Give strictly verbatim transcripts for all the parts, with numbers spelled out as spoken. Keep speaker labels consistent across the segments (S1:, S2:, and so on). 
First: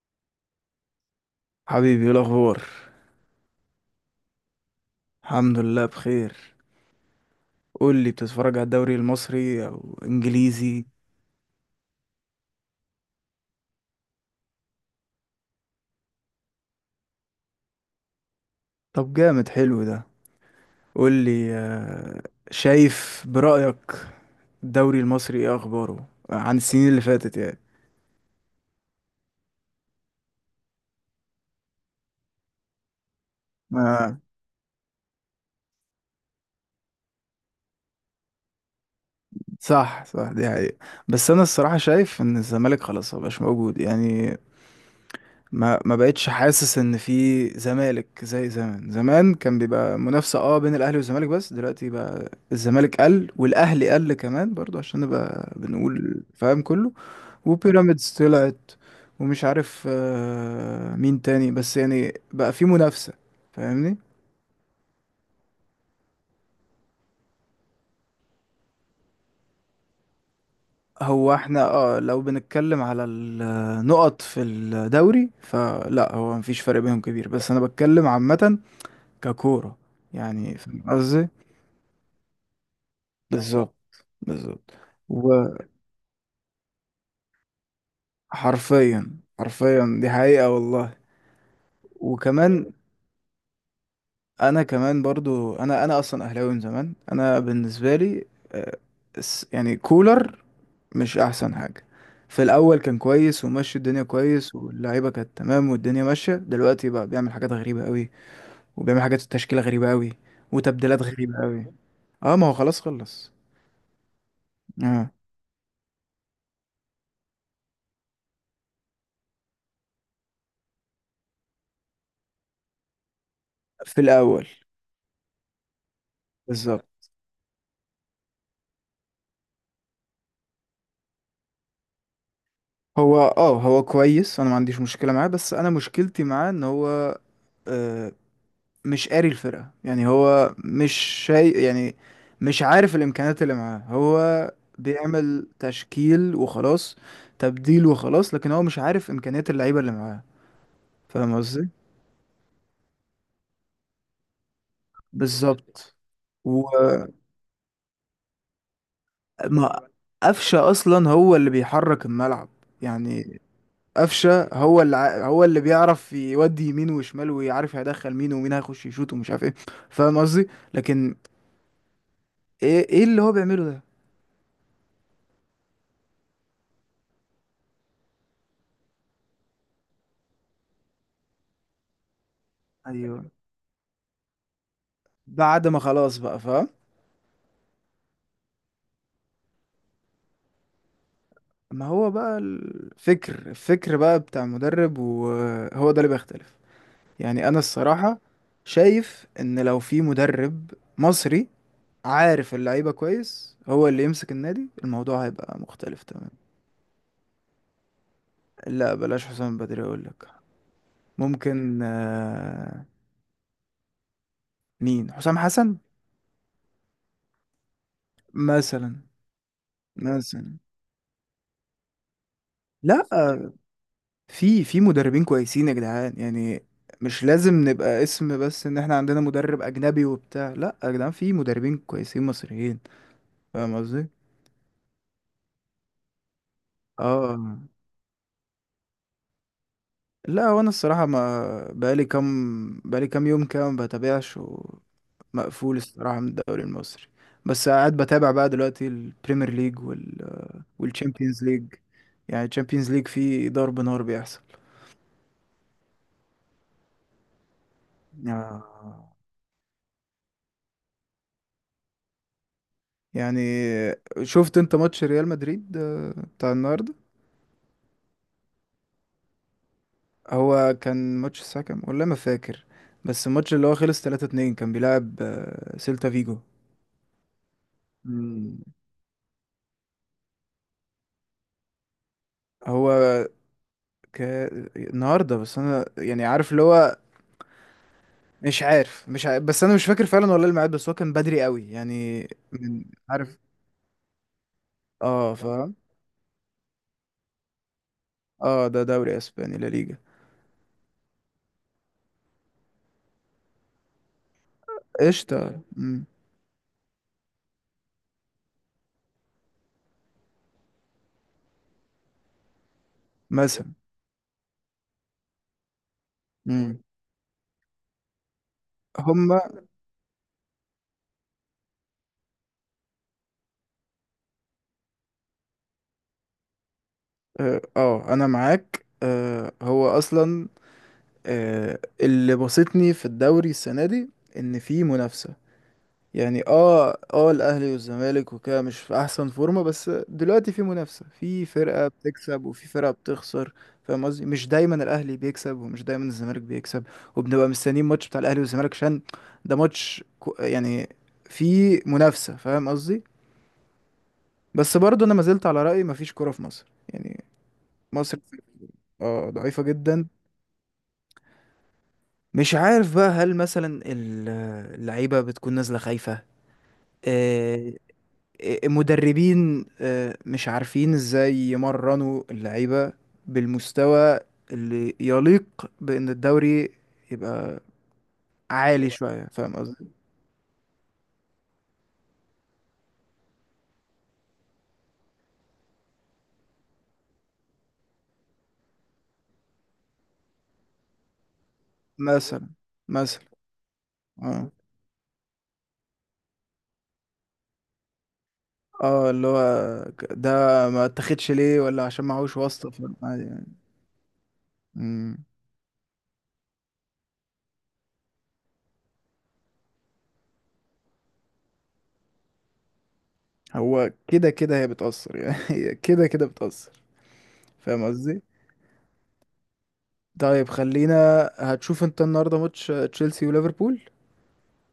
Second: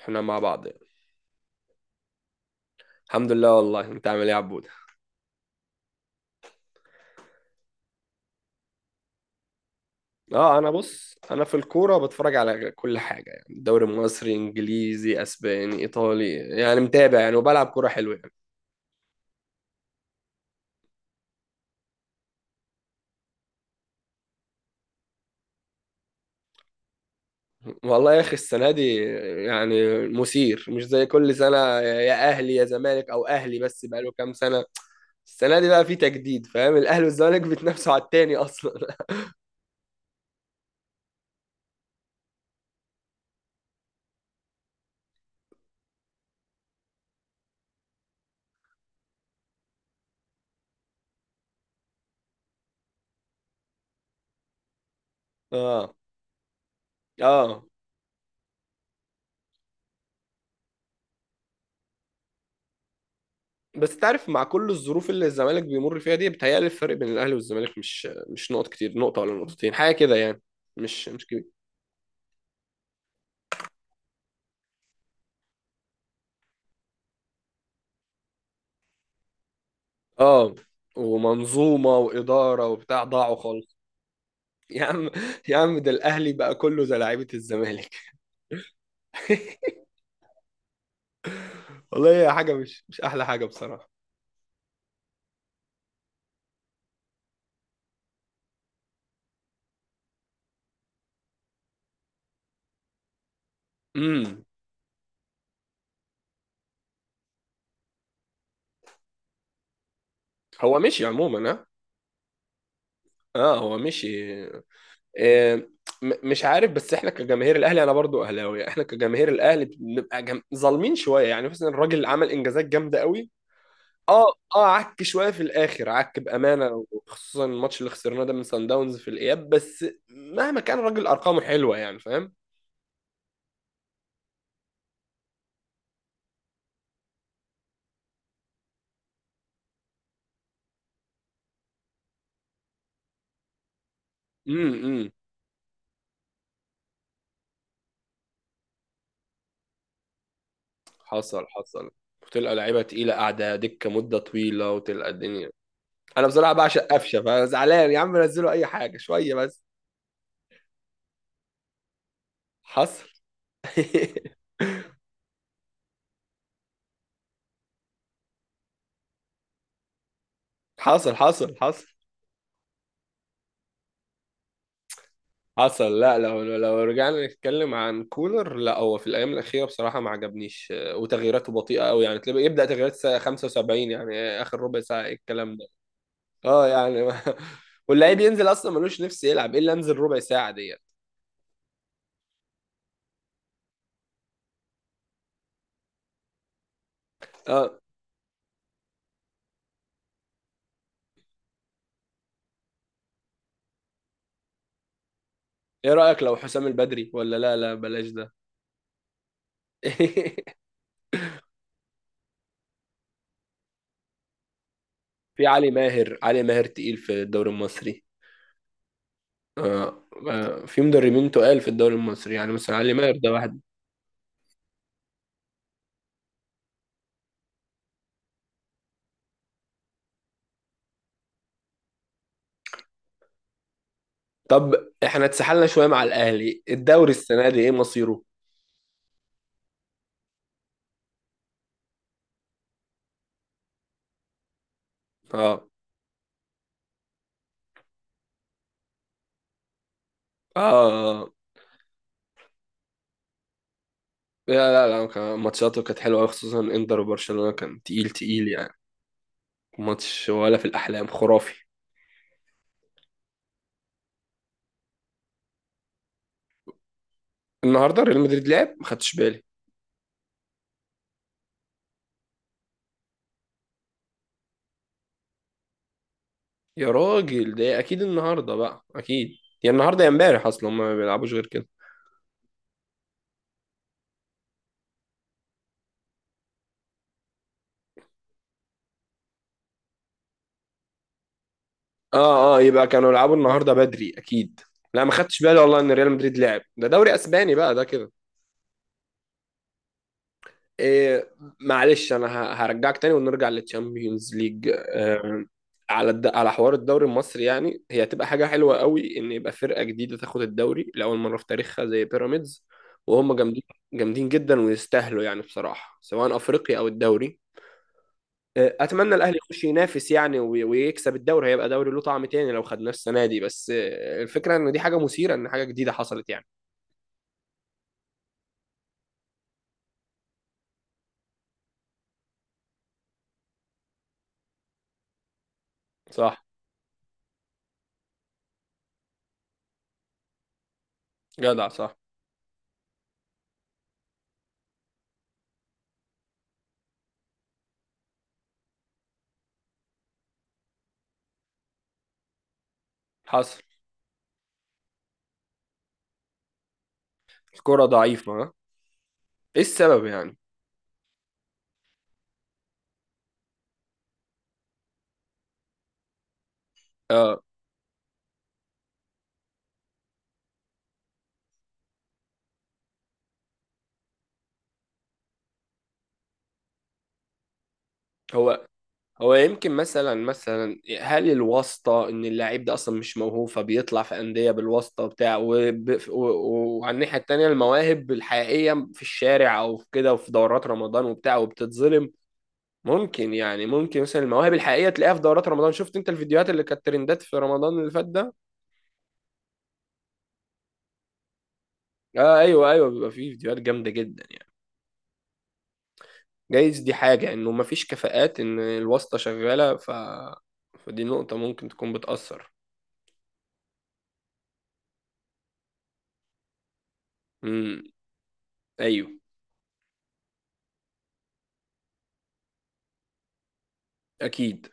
S1: احنا مع بعض يعني.
S2: حبيبي، ايه الاخبار؟
S1: الحمد لله، والله انت عامل ايه يا عبود؟
S2: الحمد لله بخير. قول لي، بتتفرج على الدوري المصري او
S1: اه، انا
S2: انجليزي؟
S1: بص، انا في الكوره بتفرج على كل حاجه يعني، دوري مصري، انجليزي، اسباني، ايطالي، يعني متابع يعني، وبلعب كوره حلوه يعني.
S2: طب جامد، حلو ده. قول لي. آه، شايف برأيك، الدوري المصري ايه اخباره عن السنين اللي فاتت؟ يعني
S1: والله يا اخي السنه دي يعني مثير، مش زي كل سنه، يا اهلي يا زمالك، او اهلي بس، بقاله
S2: آه.
S1: كام سنه. السنه دي بقى في تجديد، فاهم؟ الاهلي والزمالك بيتنافسوا على التاني اصلا.
S2: صح، صح، دي حقيقة. بس انا الصراحة شايف ان الزمالك خلاص مبقاش موجود يعني. ما ما بقتش حاسس ان في زمالك زي زمان زمان، كان بيبقى منافسة اه بين الاهلي والزمالك، بس دلوقتي بقى الزمالك قل والاهلي قل كمان برضو عشان نبقى
S1: اه.
S2: بنقول فاهم كله.
S1: اه،
S2: وبيراميدز طلعت، ومش عارف آه، مين تاني، بس يعني بقى في منافسة.
S1: بس
S2: فاهمني.
S1: تعرف مع كل الظروف اللي الزمالك بيمر فيها دي، بتهيألي الفرق بين الاهلي والزمالك مش مش نقط كتير، نقطه ولا نقطتين، حاجه كده يعني، مش مش
S2: هو
S1: كبير.
S2: احنا، اه لو بنتكلم على النقط في الدوري فلا، هو مفيش فرق بينهم كبير، بس انا بتكلم عامة ككورة،
S1: اه،
S2: يعني فاهم قصدي.
S1: ومنظومه واداره وبتاع ضاعوا خالص.
S2: بالظبط، بالظبط.
S1: يا عم، يا عم ده الاهلي بقى كله زي لعيبه الزمالك.
S2: وحرفيا، حرفيا، دي حقيقة والله.
S1: والله هي حاجه
S2: وكمان،
S1: مش مش احلى حاجه بصراحه.
S2: انا كمان برضو، انا انا اصلا اهلاوي من زمان. انا بالنسبة لي آه، الس- يعني كولر، مش احسن حاجة. في الاول كان كويس وماشي الدنيا
S1: امم
S2: كويس واللعيبة كانت تمام والدنيا ماشية، دلوقتي بقى بيعمل حاجات غريبة قوي، وبيعمل حاجات التشكيلة غريبة قوي،
S1: هو
S2: وتبديلات
S1: مشي
S2: غريبة
S1: عموما،
S2: قوي.
S1: ها؟
S2: اه، ما هو خلاص خلص.
S1: اه، هو مشي.
S2: اه،
S1: آه. م- مش عارف، بس احنا كجماهير الاهلي، انا برضو اهلاوي، احنا كجماهير الاهلي بنبقى جم... ظالمين شويه يعني، مثلا الراجل عمل انجازات جامده قوي.
S2: في
S1: اه.
S2: الاول.
S1: اه، عك شويه في الاخر، عك بامانه،
S2: بالظبط.
S1: وخصوصا الماتش اللي خسرناه ده من سان داونز في الاياب، بس مهما كان الراجل ارقامه حلوه يعني، فاهم؟
S2: هو اه هو كويس، انا ما عنديش مشكلة معاه، بس انا مشكلتي معاه ان هو آه، مش قاري الفرقة، يعني هو مش شيء يعني، مش عارف الإمكانيات اللي معاه. هو
S1: امم امم
S2: بيعمل تشكيل وخلاص، تبديل وخلاص، لكن هو مش عارف إمكانيات اللعيبة اللي معاه. فاهم
S1: حصل
S2: قصدي؟
S1: حصل، وتلقى لعيبه تقيله قاعده دكه مده طويله، وتلقى الدنيا.
S2: بالظبط.
S1: انا بصراحه بعشق
S2: وما
S1: قفشه، فانا زعلان يا عم، نزلوا اي حاجه شويه بس.
S2: قفشة أصلا هو اللي بيحرك الملعب
S1: حصل.
S2: يعني. قفشه، هو اللي ع- هو اللي بيعرف يودي يمين وشمال، ويعرف هيدخل مين ومين هيخش يشوط ومش عارف ايه. فاهم قصدي.
S1: حصل
S2: لكن
S1: حصل حصل.
S2: ايه، ايه اللي هو بيعمله ده.
S1: حصل، لا لو لو رجعنا نتكلم عن كولر، لا هو في الايام الاخيره بصراحه ما عجبنيش، آه، وتغييراته بطيئه قوي يعني، تلاقي يبدا تغييرات الساعه
S2: ايوه،
S1: خمسة وسبعين يعني، آه، اخر ربع ساعه، إيه الكلام ده؟
S2: بعد ما خلاص بقى
S1: اه
S2: فاهم.
S1: يعني ما- واللعيب ينزل اصلا ملوش نفس، يلعب ايه اللي انزل ربع ساعه ديت؟
S2: ما هو بقى الفكر الفكر بقى بتاع المدرب، وهو ده اللي بيختلف. يعني انا
S1: اه.
S2: الصراحه شايف ان لو في مدرب مصري عارف اللعيبه كويس هو اللي يمسك النادي، الموضوع هيبقى
S1: ايه
S2: مختلف
S1: رايك
S2: تمام.
S1: لو حسام البدري؟ ولا لا لا، بلاش ده.
S2: لا، بلاش حسام بدري، اقول لك. ممكن. آه، مين حسام
S1: في علي
S2: حسن؟
S1: ماهر، علي ماهر تقيل في الدوري المصري.
S2: مثلا،
S1: آه.
S2: مثلا.
S1: آه. في مدربين تقال في الدوري المصري يعني، مثلا علي
S2: لا،
S1: ماهر ده واحد.
S2: في في مدربين كويسين يا جدعان، يعني مش لازم نبقى اسم بس ان احنا عندنا مدرب اجنبي وبتاع. لا يا جدعان، في مدربين كويسين مصريين. فاهم قصدي.
S1: طب احنا اتسحلنا شويه مع الاهلي، الدوري السنه دي
S2: اه،
S1: ايه مصيره؟
S2: لا، وانا الصراحه ما بقالي كام، بقالي كام يوم كده ما بتابعش،
S1: اه.
S2: ومقفول الصراحه من الدوري المصري. بس قاعد بتابع بقى دلوقتي البريمير ليج وال
S1: اه.
S2: والتشامبيونز ليج. يعني التشامبيونز ليج فيه ضرب نار بيحصل.
S1: لا لا لا كان- ماتشاته كانت حلوه أوي، خصوصا انتر وبرشلونه كان تقيل تقيل يعني.
S2: آه.
S1: ماتش ولا في الاحلام، خرافي.
S2: يعني، شفت انت ماتش ريال مدريد آه، بتاع النهارده؟
S1: النهارده ريال مدريد لعب؟ ما خدتش بالي.
S2: هو كان ماتش الساعه كام، والله ما فاكر، بس الماتش اللي هو خلص ثلاثة اتنين كان بيلعب آه، سيلتا فيجو.
S1: يا راجل ده اكيد النهارده
S2: مم.
S1: بقى، اكيد. يا النهارده يا امبارح، اصلا هما ما بيلعبوش غير كده.
S2: هو ك... النهارده، بس انا يعني عارف اللي هو مش عارف مش عارف، بس انا مش فاكر فعلا والله الميعاد، بس هو كان بدري قوي يعني.
S1: اه اه،
S2: من
S1: يبقى كانوا يلعبوا
S2: عارف.
S1: النهارده بدري اكيد. لا ما
S2: اه
S1: خدتش بالي
S2: فاهم.
S1: والله ان ريال مدريد لعب، ده دوري اسباني بقى ده كده.
S2: اه، ده دوري اسباني، لا، ليجا.
S1: إيه، معلش انا ه- هرجعك تاني ونرجع للتشامبيونز ليج، آه،
S2: قشطه. مم.
S1: على الد... على حوار الدوري المصري يعني، هي هتبقى حاجه حلوه قوي ان يبقى فرقه جديده تاخد الدوري لاول مره في تاريخها زي بيراميدز، وهم جامدين.
S2: مثلا.
S1: جامدين جدا ويستاهلوا يعني بصراحه، سواء افريقيا
S2: مم.
S1: او الدوري. آه، اتمنى الاهلي
S2: هما.
S1: يخش ينافس يعني، وي- ويكسب الدوري، هيبقى دوري له طعم تاني لو خدناه السنه دي، بس آه، الفكره ان دي حاجه مثيره، ان حاجه جديده حصلت يعني.
S2: اه، آه، انا معاك. آه هو اصلا آه، اللي بسطني في الدوري السنة دي ان في منافسة، يعني
S1: صح.
S2: اه اه الاهلي والزمالك وكده مش في احسن فورمة، بس دلوقتي في منافسة، في
S1: جدع،
S2: فرقة
S1: صح.
S2: بتكسب وفي فرقة بتخسر. فاهم قصدي، مش دايما الاهلي بيكسب ومش دايما الزمالك بيكسب. وبنبقى مستنيين ماتش بتاع الاهلي والزمالك عشان ده ماتش كو- يعني، في منافسة. فاهم قصدي.
S1: حصل.
S2: بس برضه انا ما زلت على رأيي، مفيش كورة في مصر يعني.
S1: الكره
S2: مصر
S1: ضعيفه ها؟
S2: اه
S1: ايه
S2: ضعيفة
S1: السبب
S2: جدا.
S1: يعني؟
S2: مش عارف بقى، هل مثلا ال- اللعيبة بتكون نازلة خايفة؟
S1: آه.
S2: آه، المدربين آه، مش عارفين ازاي يمرنوا اللعيبة بالمستوى اللي يليق بأن الدوري يبقى
S1: هو
S2: عالي شوية.
S1: هو
S2: فاهم
S1: يمكن
S2: قصدي.
S1: مثلا مثلا هل الواسطة؟ إن اللاعب ده أصلا مش موهوب، فبيطلع في أندية بالواسطة وبتاع، وب- و- و- وعلى الناحية التانية المواهب الحقيقية في الشارع أو في كده وفي دورات رمضان وبتاع، وبتتظلم.
S2: مثلا، مثلا.
S1: ممكن يعني، ممكن مثلا
S2: اه
S1: المواهب الحقيقية تلاقيها في دورات رمضان. شفت أنت الفيديوهات اللي كانت ترندات في رمضان اللي فات ده؟
S2: اه اللي هو ك- ده ما اتاخدش ليه، ولا عشان معهوش
S1: آه أيوه
S2: واسطة،
S1: أيوه،
S2: فاهم؟
S1: بيبقى
S2: عادي
S1: فيه
S2: يعني.
S1: فيديوهات جامدة جدا يعني.
S2: مم.
S1: جايز دي حاجة إنه مفيش كفاءات، إن الواسطة شغالة ف... فدي نقطة ممكن تكون بتأثر.
S2: هو كده كده هي بتأثر يعني. هي كده كده بتأثر.
S1: امم.
S2: فاهم قصدي.
S1: أيوه.
S2: طيب، خلينا. هتشوف انت النهارده ماتش تشيلسي وليفربول،
S1: أكيد.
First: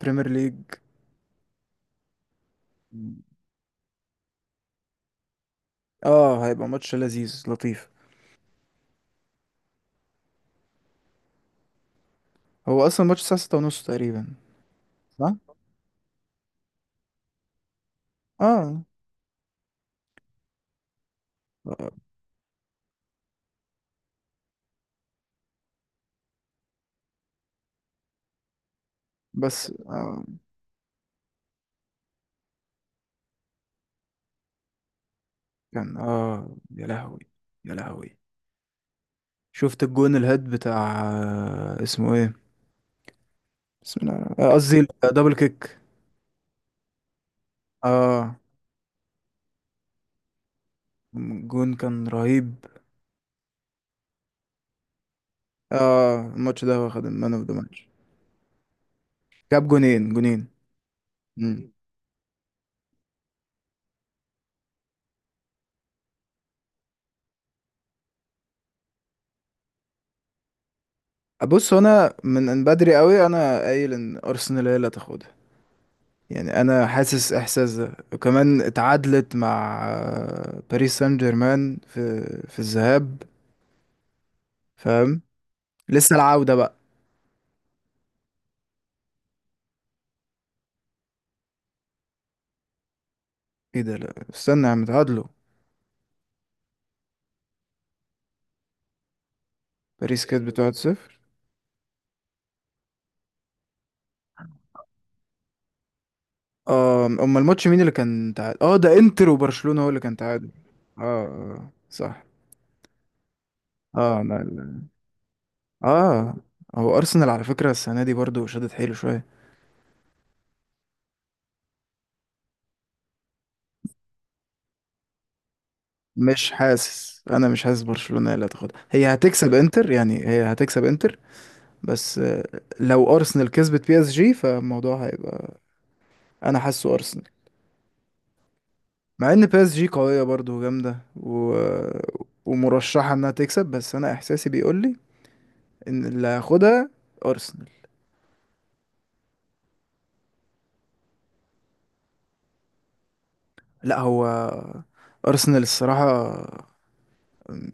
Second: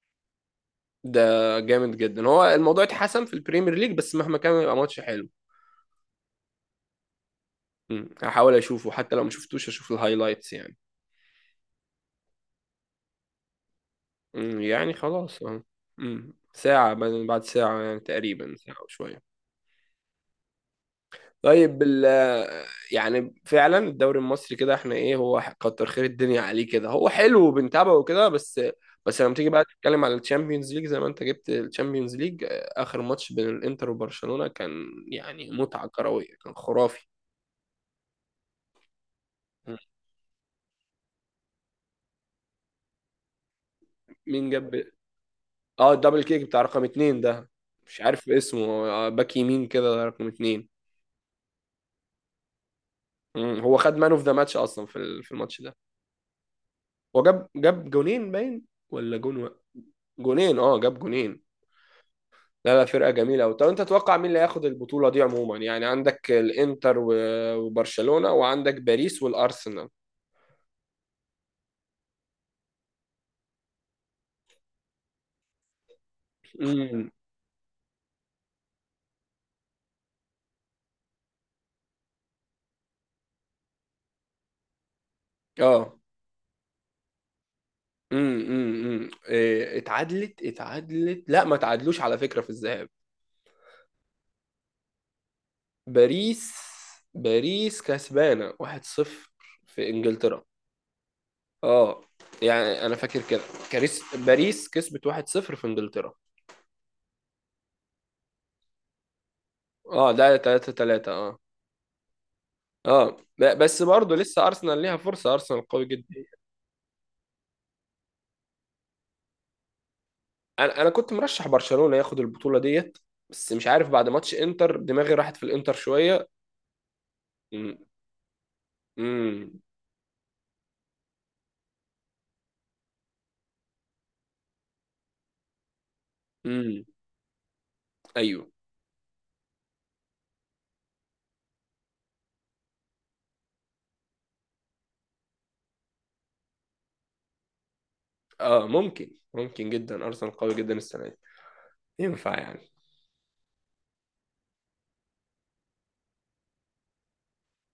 S2: بريمير ليج؟
S1: ده جامد جدا، هو الموضوع اتحسن في البريمير ليج، بس مهما كان يبقى ماتش حلو.
S2: اه، هيبقى ماتش لذيذ لطيف.
S1: مم. هحاول اشوفه، حتى لو ما شفتوش اشوف الهايلايتس يعني.
S2: هو اصلا ماتش الساعه ستة ونص تقريبا.
S1: مم. يعني
S2: صح.
S1: خلاص اه. مم. ساعة، بعد بعد ساعة يعني، تقريبا ساعة
S2: اه.
S1: وشوية. طيب
S2: آه،
S1: ال، يعني فعلا الدوري المصري كده احنا ايه، هو كتر خير الدنيا عليه كده، هو حلو وبنتابعه وكده، بس. بس لما تيجي بقى
S2: بس
S1: تتكلم على
S2: آه
S1: الشامبيونز ليج، زي ما انت جبت الشامبيونز ليج، اخر ماتش بين الانتر وبرشلونة كان يعني متعة
S2: كان
S1: كروية، كان
S2: اه يا
S1: خرافي.
S2: لهوي، يا لهوي. شفت الجون الهيد بتاع آه، اسمه ايه؟ بسم الله الرحمن-
S1: مين
S2: الرحيم. آه،
S1: جاب؟
S2: قصدي دبل كيك.
S1: اه الدبل كيك بتاع رقم اتنين ده، مش عارف
S2: اه،
S1: اسمه، آه، باك يمين كده رقم اتنين.
S2: الجون كان رهيب.
S1: مم. هو خد مان اوف ذا ماتش اصلا في ال- في الماتش ده.
S2: اه، الماتش ده واخد
S1: هو
S2: المان اوف
S1: جاب
S2: ذا ماتش.
S1: جاب جونين باين، ولا جون و...
S2: جاب جونين، جونين.
S1: جونين، اه جاب جونين. لا لا، فرقة جميلة أوي. طب أنت تتوقع مين اللي هياخد البطولة دي عموما يعني؟ عندك الإنتر و- وبرشلونة، وعندك باريس والأرسنال.
S2: بص، هو انا من من بدري قوي انا قايل ان ارسنال هي اللي هتاخدها يعني، انا
S1: امم.
S2: حاسس احساس ده، وكمان اتعادلت مع آه، باريس سان جيرمان في في الذهاب. فاهم.
S1: اه.
S2: لسه العودة بقى.
S1: امم امم إيه، اتعادلت اتعادلت، لا ما تعادلوش على فكرة في الذهاب.
S2: ايه ده، لا استنى يا عم، اتعادلوا.
S1: باريس، باريس كسبانة واحد صفر في
S2: باريس
S1: انجلترا.
S2: كسبت واحد صفر.
S1: اه، يعني انا فاكر كده. كاريس، باريس كسبت واحد صفر في انجلترا.
S2: اه، امال الماتش مين اللي كان تعادل؟ اه، ده انتر وبرشلونة هو اللي
S1: اه
S2: كان
S1: ده
S2: تعادل. اه،
S1: ثلاثة ثلاثة. اه.
S2: آه، صح.
S1: اه ب- بس برضه
S2: اه، انا.
S1: لسه ارسنال ليها فرصة، ارسنال قوي جدا.
S2: اه. هو ارسنال على فكرة السنة دي برضو شدت حيله شوية.
S1: انا انا كنت مرشح برشلونة ياخد البطولة ديت، بس مش عارف بعد ماتش انتر دماغي راحت في الانتر شوية.
S2: مش حاسس، انا مش
S1: امم.
S2: حاسس برشلونة هي اللي هتاخدها، هي هتكسب
S1: امم.
S2: انتر، يعني هي هتكسب انتر. بس آه، لو ارسنال كسبت بي اس جي فالموضوع هيبقى. انا
S1: امم.
S2: حاسه ارسنال.
S1: ايوه.
S2: مع ان بي اس جي قوية برضه وجامدة و... ومرشحة انها تكسب، بس انا احساسي بيقول لي ان اللي هياخدها ارسنال.
S1: اه، ممكن، ممكن جدا ارسنال قوي جدا السنة دي، ينفع يعني.
S2: لا، هو ارسنال الصراحة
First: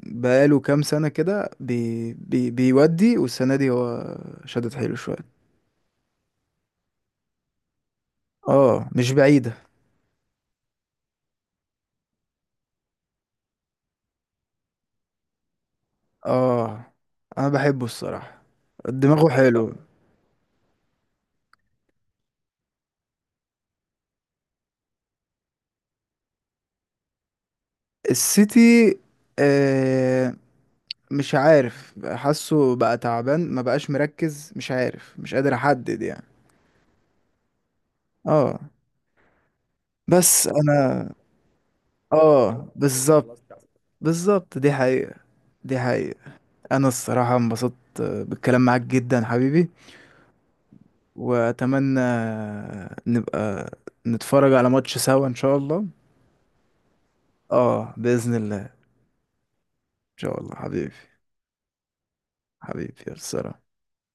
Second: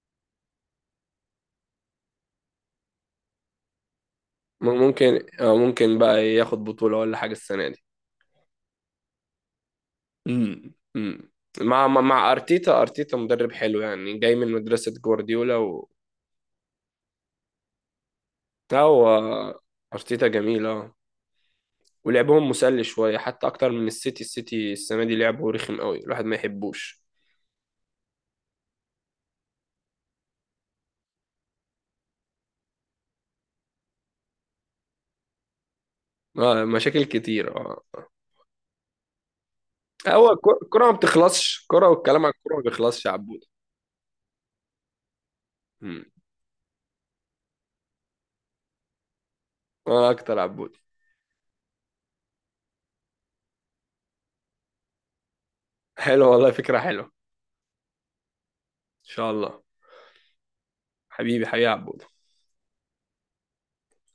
S2: بقاله كام سنة كده بي... بي... بيودي، والسنة دي هو شدد حيله شوية.
S1: ممكن، آه، ممكن بقى ياخد بطولة ولا حاجة السنة دي.
S2: اه، مش بعيدة.
S1: امم امم مع مع مع ارتيتا. ارتيتا مدرب حلو يعني، جاي من مدرسة جوارديولا و...
S2: اه، انا بحبه الصراحة،
S1: لا، هو
S2: دماغه حلو.
S1: ارتيتا جميل اه. ولعبهم مسلي شوية، حتى اكتر من السيتي. السيتي السنة دي لعبه رخم قوي، الواحد ما يحبوش.
S2: السيتي آه مش عارف، حاسه بقى تعبان، ما بقاش مركز، مش عارف، مش قادر احدد يعني.
S1: اه مشاكل كتير، اه.
S2: اه.
S1: هو
S2: بس
S1: الكرة الكرة ما
S2: انا،
S1: بتخلصش كرة، والكلام عن الكرة ما
S2: اه
S1: بيخلصش يا عبود.
S2: بالظبط. بالظبط، دي حقيقة، دي
S1: مم.
S2: حقيقة. انا الصراحة انبسطت بالكلام معاك جدا حبيبي.
S1: انا اكتر، عبود.
S2: واتمنى نبقى نتفرج على ماتش سوا ان شاء الله.
S1: حلو والله، فكرة حلوة. ان
S2: اه، بإذن الله.
S1: شاء الله
S2: ان شاء الله حبيبي.
S1: حبيبي. حبيبي، يا عبود.
S2: حبيبي يا سلام.